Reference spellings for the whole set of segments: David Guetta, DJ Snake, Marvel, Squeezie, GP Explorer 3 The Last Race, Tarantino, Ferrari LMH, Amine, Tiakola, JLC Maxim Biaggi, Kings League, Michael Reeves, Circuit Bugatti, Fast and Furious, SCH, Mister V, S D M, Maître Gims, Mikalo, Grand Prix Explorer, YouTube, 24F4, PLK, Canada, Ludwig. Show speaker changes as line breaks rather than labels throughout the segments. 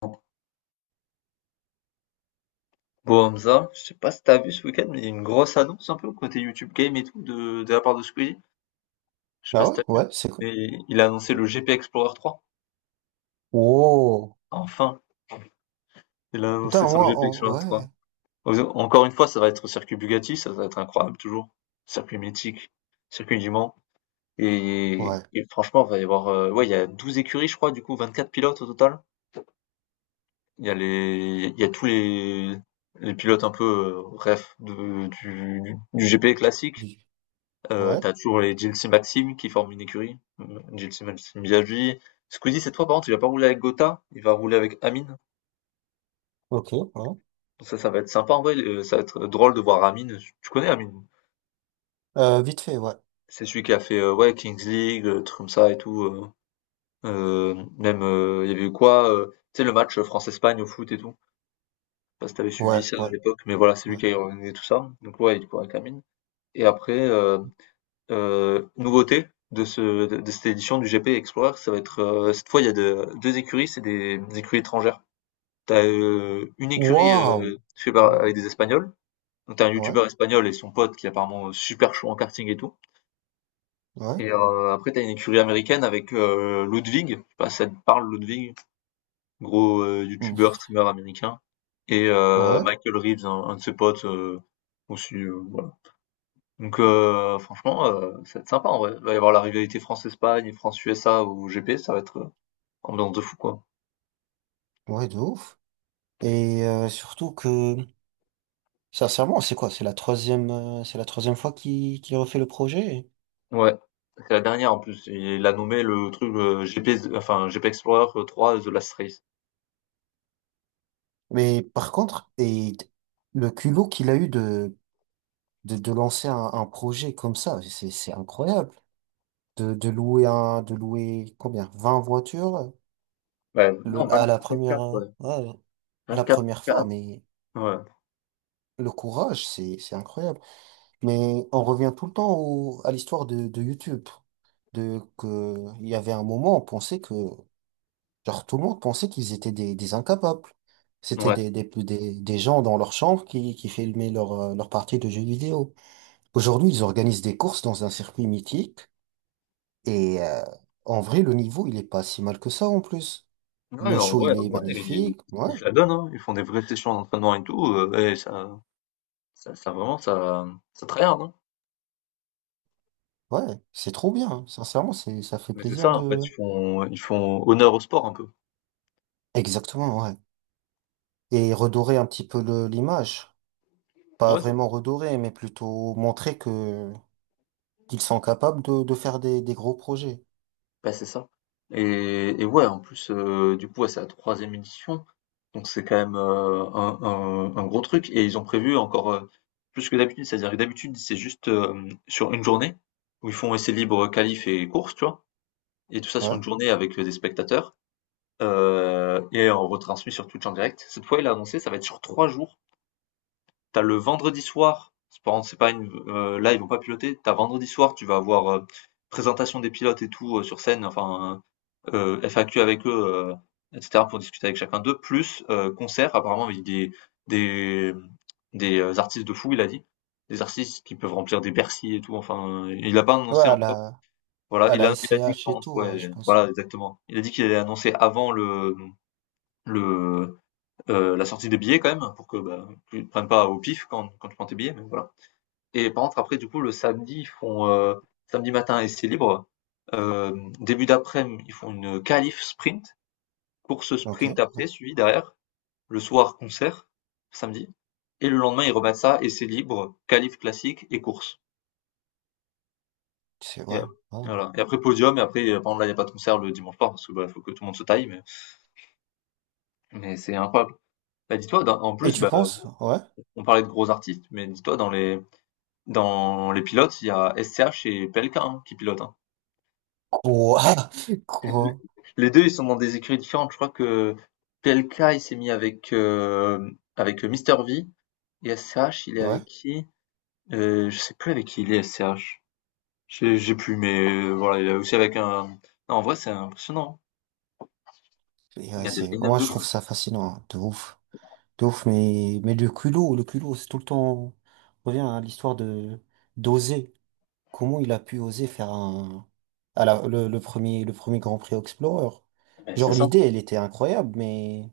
Bon Hamza, je sais pas si t'as vu ce week-end, mais il y a une grosse annonce un peu côté YouTube Game et tout de la part de Squeezie. Je sais pas si
Ouais,
t'as vu,
ouais, c'est cool.
mais il a annoncé le GP Explorer 3.
Oh,
Enfin, il a annoncé
putain,
son
moi,
GP Explorer
ouais,
3. Encore une fois, ça va être au circuit Bugatti, ça va être incroyable toujours. Circuit mythique, circuit du Mans. Et,
ouais,
et franchement, il va y avoir, ouais, il y a 12 écuries, je crois, du coup, 24 pilotes au total. Il y a tous les pilotes un peu, ref du GP classique.
du- ouais,
Tu toujours les JLC Maxim qui forment une écurie, JLC Maxim Biaggi. Squeezie cette fois par contre il va pas rouler avec Gotha, il va rouler avec Amine.
ok, ouais.
Donc ça va être sympa en vrai, ça va être drôle de voir Amine. Tu connais Amine?
Vite fait, ouais,
C'est celui qui a fait, ouais, Kings League, trucs comme ça et tout, même, il y avait eu quoi, tu sais le match France-Espagne au foot et tout? Je sais pas si tu suivi
ouais,
ça à
ouais,
l'époque, mais voilà, c'est lui
ouais.
qui a organisé tout ça. Donc ouais, il court avec Amine et après, nouveauté de ce de cette édition du GP Explorer, ça va être, cette fois il y a de 2 écuries, c'est des écuries étrangères. T'as as, une écurie,
Waouh!
fait par
Oh,
avec des Espagnols, donc t'as un
ouais,
youtubeur espagnol et son pote qui est apparemment, super chaud en karting et tout
ouais,
et après t'as une écurie américaine avec, Ludwig, je sais pas si ça te parle Ludwig? Gros, youtubeur,
ouf,
streamer américain et
ouais,
Michael Reeves, un de ses potes, aussi, voilà. Donc franchement, ça va être sympa en vrai. Il va y avoir la rivalité France-Espagne et France-USA au GP, ça va être, ambiance de fou quoi.
ouais, de ouf. Et surtout que, sincèrement, c'est quoi? C'est la troisième fois qu'il refait le projet.
Ouais, c'est la dernière en plus, il l'a nommé le truc, heu, GP z enfin GP Explorer 3 The Last Race.
Mais par contre, et le culot qu'il a eu de lancer un projet comme ça, c'est incroyable. De louer un, de louer combien? Vingt voitures
Ouais, non
le, à la première,
24 F4 ouais,
ouais, la première fois,
24 F4
mais
ouais,
le courage, c'est incroyable. Mais on revient tout le temps à l'histoire de YouTube. De, que, il y avait un moment, on pensait que, genre, tout le monde pensait qu'ils étaient des incapables. C'était
ouais.
des gens dans leur chambre qui filmaient leur, leur partie de jeux vidéo. Aujourd'hui, ils organisent des courses dans un circuit mythique et, en vrai, le niveau, il est pas si mal que ça en plus.
Non mais
Le show, il
en
est
vrai ils
magnifique. Ouais,
ils se la donnent, hein. Ils font des vraies sessions d'entraînement et tout, et ça vraiment ça tryhard, hein.
ouais, c'est trop bien. Sincèrement, c'est, ça fait
Mais c'est
plaisir
ça en fait,
de...
ils font honneur au sport un peu.
Exactement, ouais. Et redorer un petit peu l'image. Pas
Ouais,
vraiment redorer, mais plutôt montrer que qu'ils sont capables de faire des gros projets.
bah, c'est ça. Et ouais, en plus, du coup, ouais, c'est la troisième édition, donc c'est quand même, un gros truc et ils ont prévu encore, plus que d'habitude. C'est-à-dire que d'habitude, c'est juste, sur une journée où ils font essai libre qualifs et course tu vois? Et tout ça sur
Ouais.
une journée avec, des spectateurs, et on retransmet sur Twitch en direct. Cette fois, il a annoncé, ça va être sur 3 jours. T'as le vendredi soir, c'est par c'est pas une là, ils vont pas piloter. T'as vendredi soir, tu vas avoir, présentation des pilotes et tout, sur scène, enfin, FAQ avec eux, heu, et cetera pour discuter avec chacun d'eux, plus, concert apparemment avec des, mmh, des artistes de fou, il a dit. Des artistes qui peuvent remplir des Bercy et tout, enfin, il a pas
Ouais,
annoncé encore. Voilà,
à
il
la
a il a dit
SCH et
quand,
tout, ouais, je
ouais,
pense.
voilà exactement. Il a dit qu'il allait annoncer avant le, la sortie des billets quand même pour que, bah, tu te prennes pas au pif quand tu prends tes billets, mais voilà. Et par contre après du coup le samedi, ils font, samedi matin essai libre, début daprès midi ils font une qualif sprint course
Ok,
sprint
ouais.
après, suivi derrière, le soir concert, samedi, et le lendemain ils remettent ça, essais libres, qualifs classiques et courses.
C'est
Et,
vrai. Ouais.
voilà. Et après podium, et après, par exemple là il n'y a pas de concert le dimanche soir, parce que bah, faut que tout le monde se taille, mais c'est incroyable. Bah, dis-toi, en
Et
plus,
tu
bah,
penses? Ouais.
on parlait de gros artistes, mais dis-toi, dans les pilotes, il y a SCH et PLK, hein, qui pilotent, hein.
Quoi? Quoi?
Les deux, ils sont dans des écuries différentes. Je crois que PLK, il s'est mis avec, avec Mister V, et SCH, il est
Ouais.
avec qui? Je sais plus avec qui il est SCH. J'ai plus, mais voilà, il est aussi avec un non, en vrai, c'est impressionnant,
Et,
hein. Il y
ouais,
a des
c'est,
line-up
moi,
de
je
fou.
trouve ça fascinant, hein, de ouf. De ouf, mais le culot, c'est tout le temps, on revient à l'histoire de, d'oser. Comment il a pu oser faire un, le premier Grand Prix Explorer?
Beh, c'est
Genre,
ça.
l'idée, elle était incroyable, mais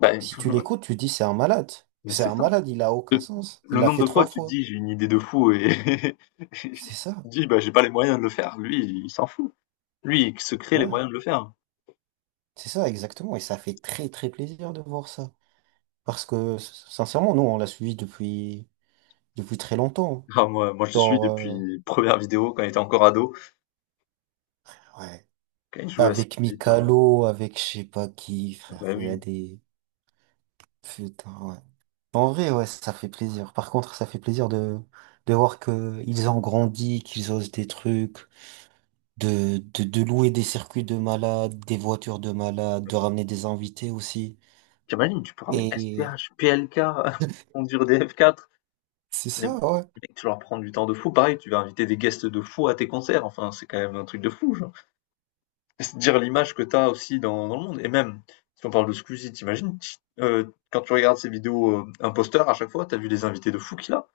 Bah,
si tu l'écoutes, tu dis, c'est un malade.
mais
C'est
c'est
un
ça.
malade, il a aucun
Le
sens. Il
le
l'a
nombre
fait
de fois
trois
que tu te
fois.
dis: «J'ai une idée de fou» et
C'est ça.
tu te dis: «Bah, j'ai pas les moyens de le faire». Lui, il s'en fout. Lui, il se crée les
Ouais.
moyens de le faire.
C'est ça, exactement. Et ça fait très, très plaisir de voir ça. Parce que, sincèrement, nous, on l'a suivi depuis, depuis très longtemps.
Ah moi je le suis
Genre,
depuis première vidéo quand il était encore ado,
ouais.
quand il jouait à ces
Avec
jeux vidéo,
Mikalo, avec je sais pas qui, frère,
bah,
il y a
oui.
des... Putain, ouais. En vrai, ouais, ça fait plaisir. Par contre, ça fait plaisir de voir que ils ont grandi, qu'ils osent des trucs, de louer des circuits de malades, des voitures de malades, de ramener des invités aussi.
Tu imagines, tu peux ramener
Et
SCH, PLK, conduire des F4.
c'est
Les
ça, ouais.
mecs, tu leur prends du temps de fou. Pareil, tu vas inviter des guests de fou à tes concerts. Enfin, c'est quand même un truc de fou. Genre. C'est dire l'image que t'as aussi dans le monde. Et même, si on parle de Squeezie, t'imagines, euh, quand tu regardes ses vidéos imposteurs, à chaque fois, t'as vu les invités de fou qu'il a.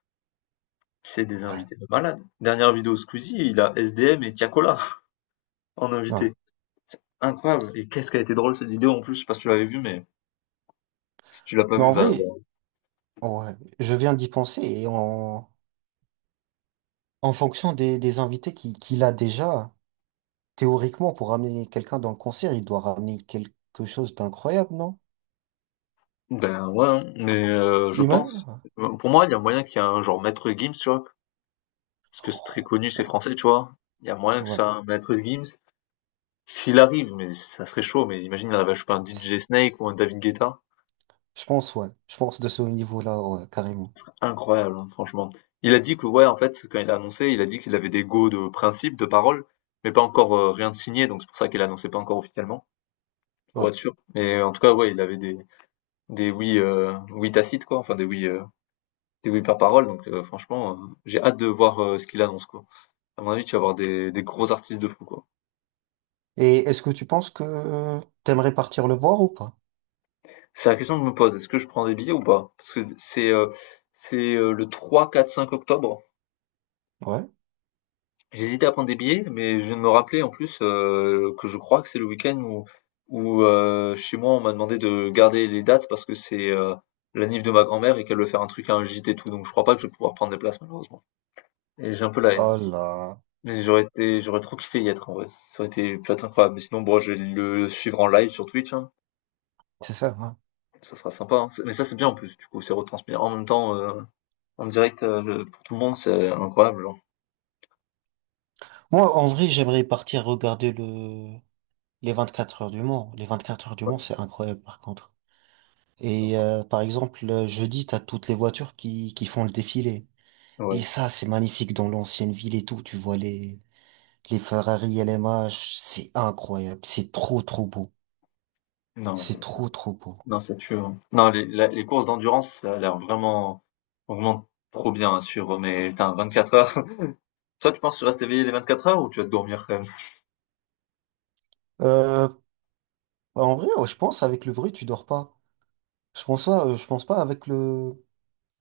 C'est des
Ouais,
invités de malade. Dernière vidéo Squeezie, il a S D M et Tiakola en
ouais.
invité. Incroyable. Et qu'est-ce qu'elle a été drôle cette vidéo en plus, je sais pas si tu l'avais vue, mais si tu l'as pas
Mais
vue,
en
va.
vrai,
voir.
ouais, je viens d'y penser et en, en fonction des invités qu'il a déjà. Théoriquement, pour ramener quelqu'un dans le concert, il doit ramener quelque chose d'incroyable, non?
Ben ouais, hein. Mais je
Imagine?
pense. Pour moi, il y a moyen qu'il y ait un genre Maître Gims, tu vois, parce que c'est très connu, c'est
Ouais.
français, tu vois? Il y a moyen que
Ouais. Ouais.
ça, Maître Gims. S'il arrive, mais ça serait chaud, mais imagine, il arrive à choper un DJ Snake ou un David Guetta.
Je pense, ouais. Je pense de ce niveau-là, ouais, carrément.
Incroyable, hein, franchement. Il a dit que, ouais, en fait, quand il a annoncé, il a dit qu'il avait des go de principe, de parole, mais pas encore, rien de signé, donc c'est pour ça qu'il annoncé pas encore officiellement, pour
Ouais.
être sûr. Mais en tout cas, ouais, il avait des oui, oui tacites, quoi, enfin des oui par parole, donc franchement, j'ai hâte de voir ce qu'il annonce, quoi. À mon avis, tu vas avoir des gros artistes de fou, quoi.
Et est-ce que tu penses que t'aimerais partir le voir ou pas?
C'est la question que je me pose, est-ce que je prends des billets ou pas? Parce que c'est le 3, 4, 5 octobre.
Ouais.
J'hésitais à prendre des billets, mais je viens de me rappeler en plus, que je crois que c'est le week-end où chez moi on m'a demandé de garder les dates parce que c'est, la nif de ma grand-mère et qu'elle veut faire un truc à un gîte et tout, donc je crois pas que je vais pouvoir prendre des places malheureusement. Et j'ai un peu la haine.
Oh là.
Mais j'aurais été, j'aurais trop kiffé y être en vrai. Ça aurait été peut-être incroyable. Mais sinon, bon, je vais le suivre en live sur Twitch, hein.
C'est ça, hein.
Ça sera sympa, hein. Mais ça c'est bien en plus, du coup, c'est retransmis en même temps. En direct, le pour tout le monde, c'est incroyable, genre.
Moi, en vrai, j'aimerais partir regarder le... les 24 Heures du Mans. Les 24 heures du Mans,
Ouais,
c'est incroyable, par contre. Et par exemple, le jeudi, t'as toutes les voitures qui font le défilé.
ouais.
Et ça, c'est magnifique dans l'ancienne ville et tout. Tu vois les Ferrari LMH, c'est incroyable. C'est trop, trop beau.
Non,
C'est
c'est
trop, trop beau.
non, c'est tue, hein. Non, les courses d'endurance, ça a l'air vraiment vraiment trop bien à suivre, mais putain, quatre heures. Toi, tu penses que tu restes éveillé les 24 heures ou tu vas te dormir quand même?
Euh, En vrai, ouais, je pense avec le bruit, tu dors pas. Je pense pas, je pense pas avec le,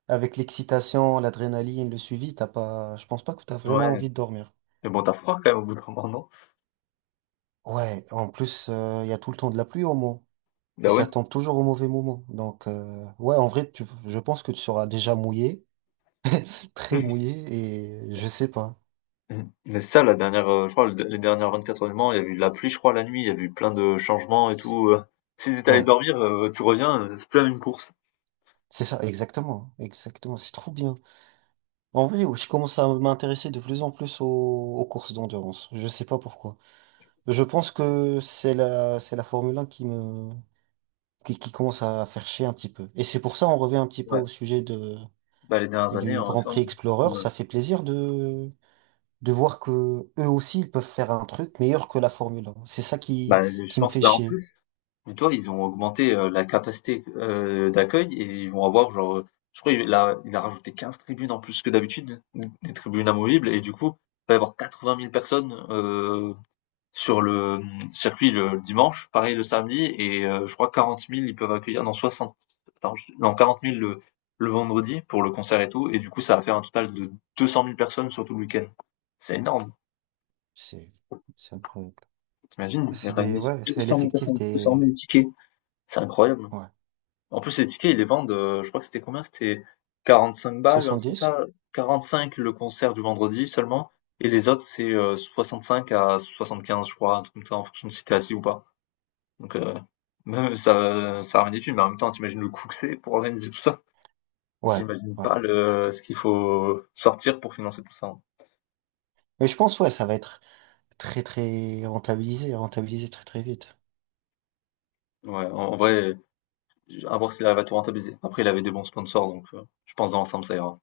avec l'excitation, l'adrénaline, le suivi, t'as pas, je pense pas que t'as vraiment
Ouais,
envie de dormir.
mais bon, t'as froid quand même au bout d'un moment, non?
Ouais, en plus, il y a tout le temps de la pluie au moment.
Bah
Et
ouais.
ça tombe toujours au mauvais moment. Donc, ouais, en vrai, tu, je pense que tu seras déjà mouillé, très mouillé, et je sais pas.
Mmh. Mais ça, la dernière, je crois le les dernières 24 heures du Mans, il y a eu de la pluie, je crois, la nuit, il y a eu plein de changements et
C'est-
tout, Si t'es allé
Ouais,
dormir, tu reviens, c'est plus la même course.
c'est ça, exactement. Exactement, c'est trop bien. En vrai, ouais, je commence à m'intéresser de plus en plus aux, aux courses d'endurance. Je sais pas pourquoi. Je pense que c'est la Formule 1 qui me, qui commence à faire chier un petit peu. Et c'est pour ça, on revient un petit peu au
Ouais,
sujet de,
bah, les dernières années,
du
en
Grand
effet,
Prix Explorer.
ouais.
Ça fait plaisir de voir que eux aussi, ils peuvent faire un truc meilleur que la Formule 1. C'est ça
Bah, je
qui me
pense,
fait
bah, en
chier.
plus dis-toi, ils ont augmenté, la capacité, d'accueil et ils vont avoir genre, je crois il a rajouté 15 tribunes en plus que d'habitude, des tribunes amovibles et du coup, il va y avoir 80 000 personnes, sur le, circuit le, dimanche, pareil le samedi et, je crois 40 000 ils peuvent accueillir, non 60, attends, non 40 000 le vendredi pour le concert et tout et du coup ça va faire un total de 200 000 personnes sur tout le week-end. C'est énorme,
C'est, c'est incroyable.
t'imagines, ils
C'est des,
réunissent
ouais, c'est
200 000
l'effectif
personnes, 200
des,
000 tickets, c'est incroyable.
ouais,
En plus, les tickets, ils les vendent, je crois que c'était combien? C'était 45 balles, un truc comme
70.
ça. 45 le concert du vendredi seulement et les autres, c'est, 65 à 75, je crois, un truc comme ça, en fonction de si tu es assis ou pas. Donc, même ça ramène des thunes, mais en même temps, t'imagines le coût que c'est pour organiser tout ça?
Ouais,
J'imagine
ouais.
pas le ce qu'il faut sortir pour financer tout ça, hein.
Mais je pense, ouais, ça va être, très très rentabilisé, rentabilisé très très vite.
Ouais, en vrai, à voir s'il arrive à tout rentabiliser. Après, il avait des bons sponsors, donc, je pense dans l'ensemble, ça ira.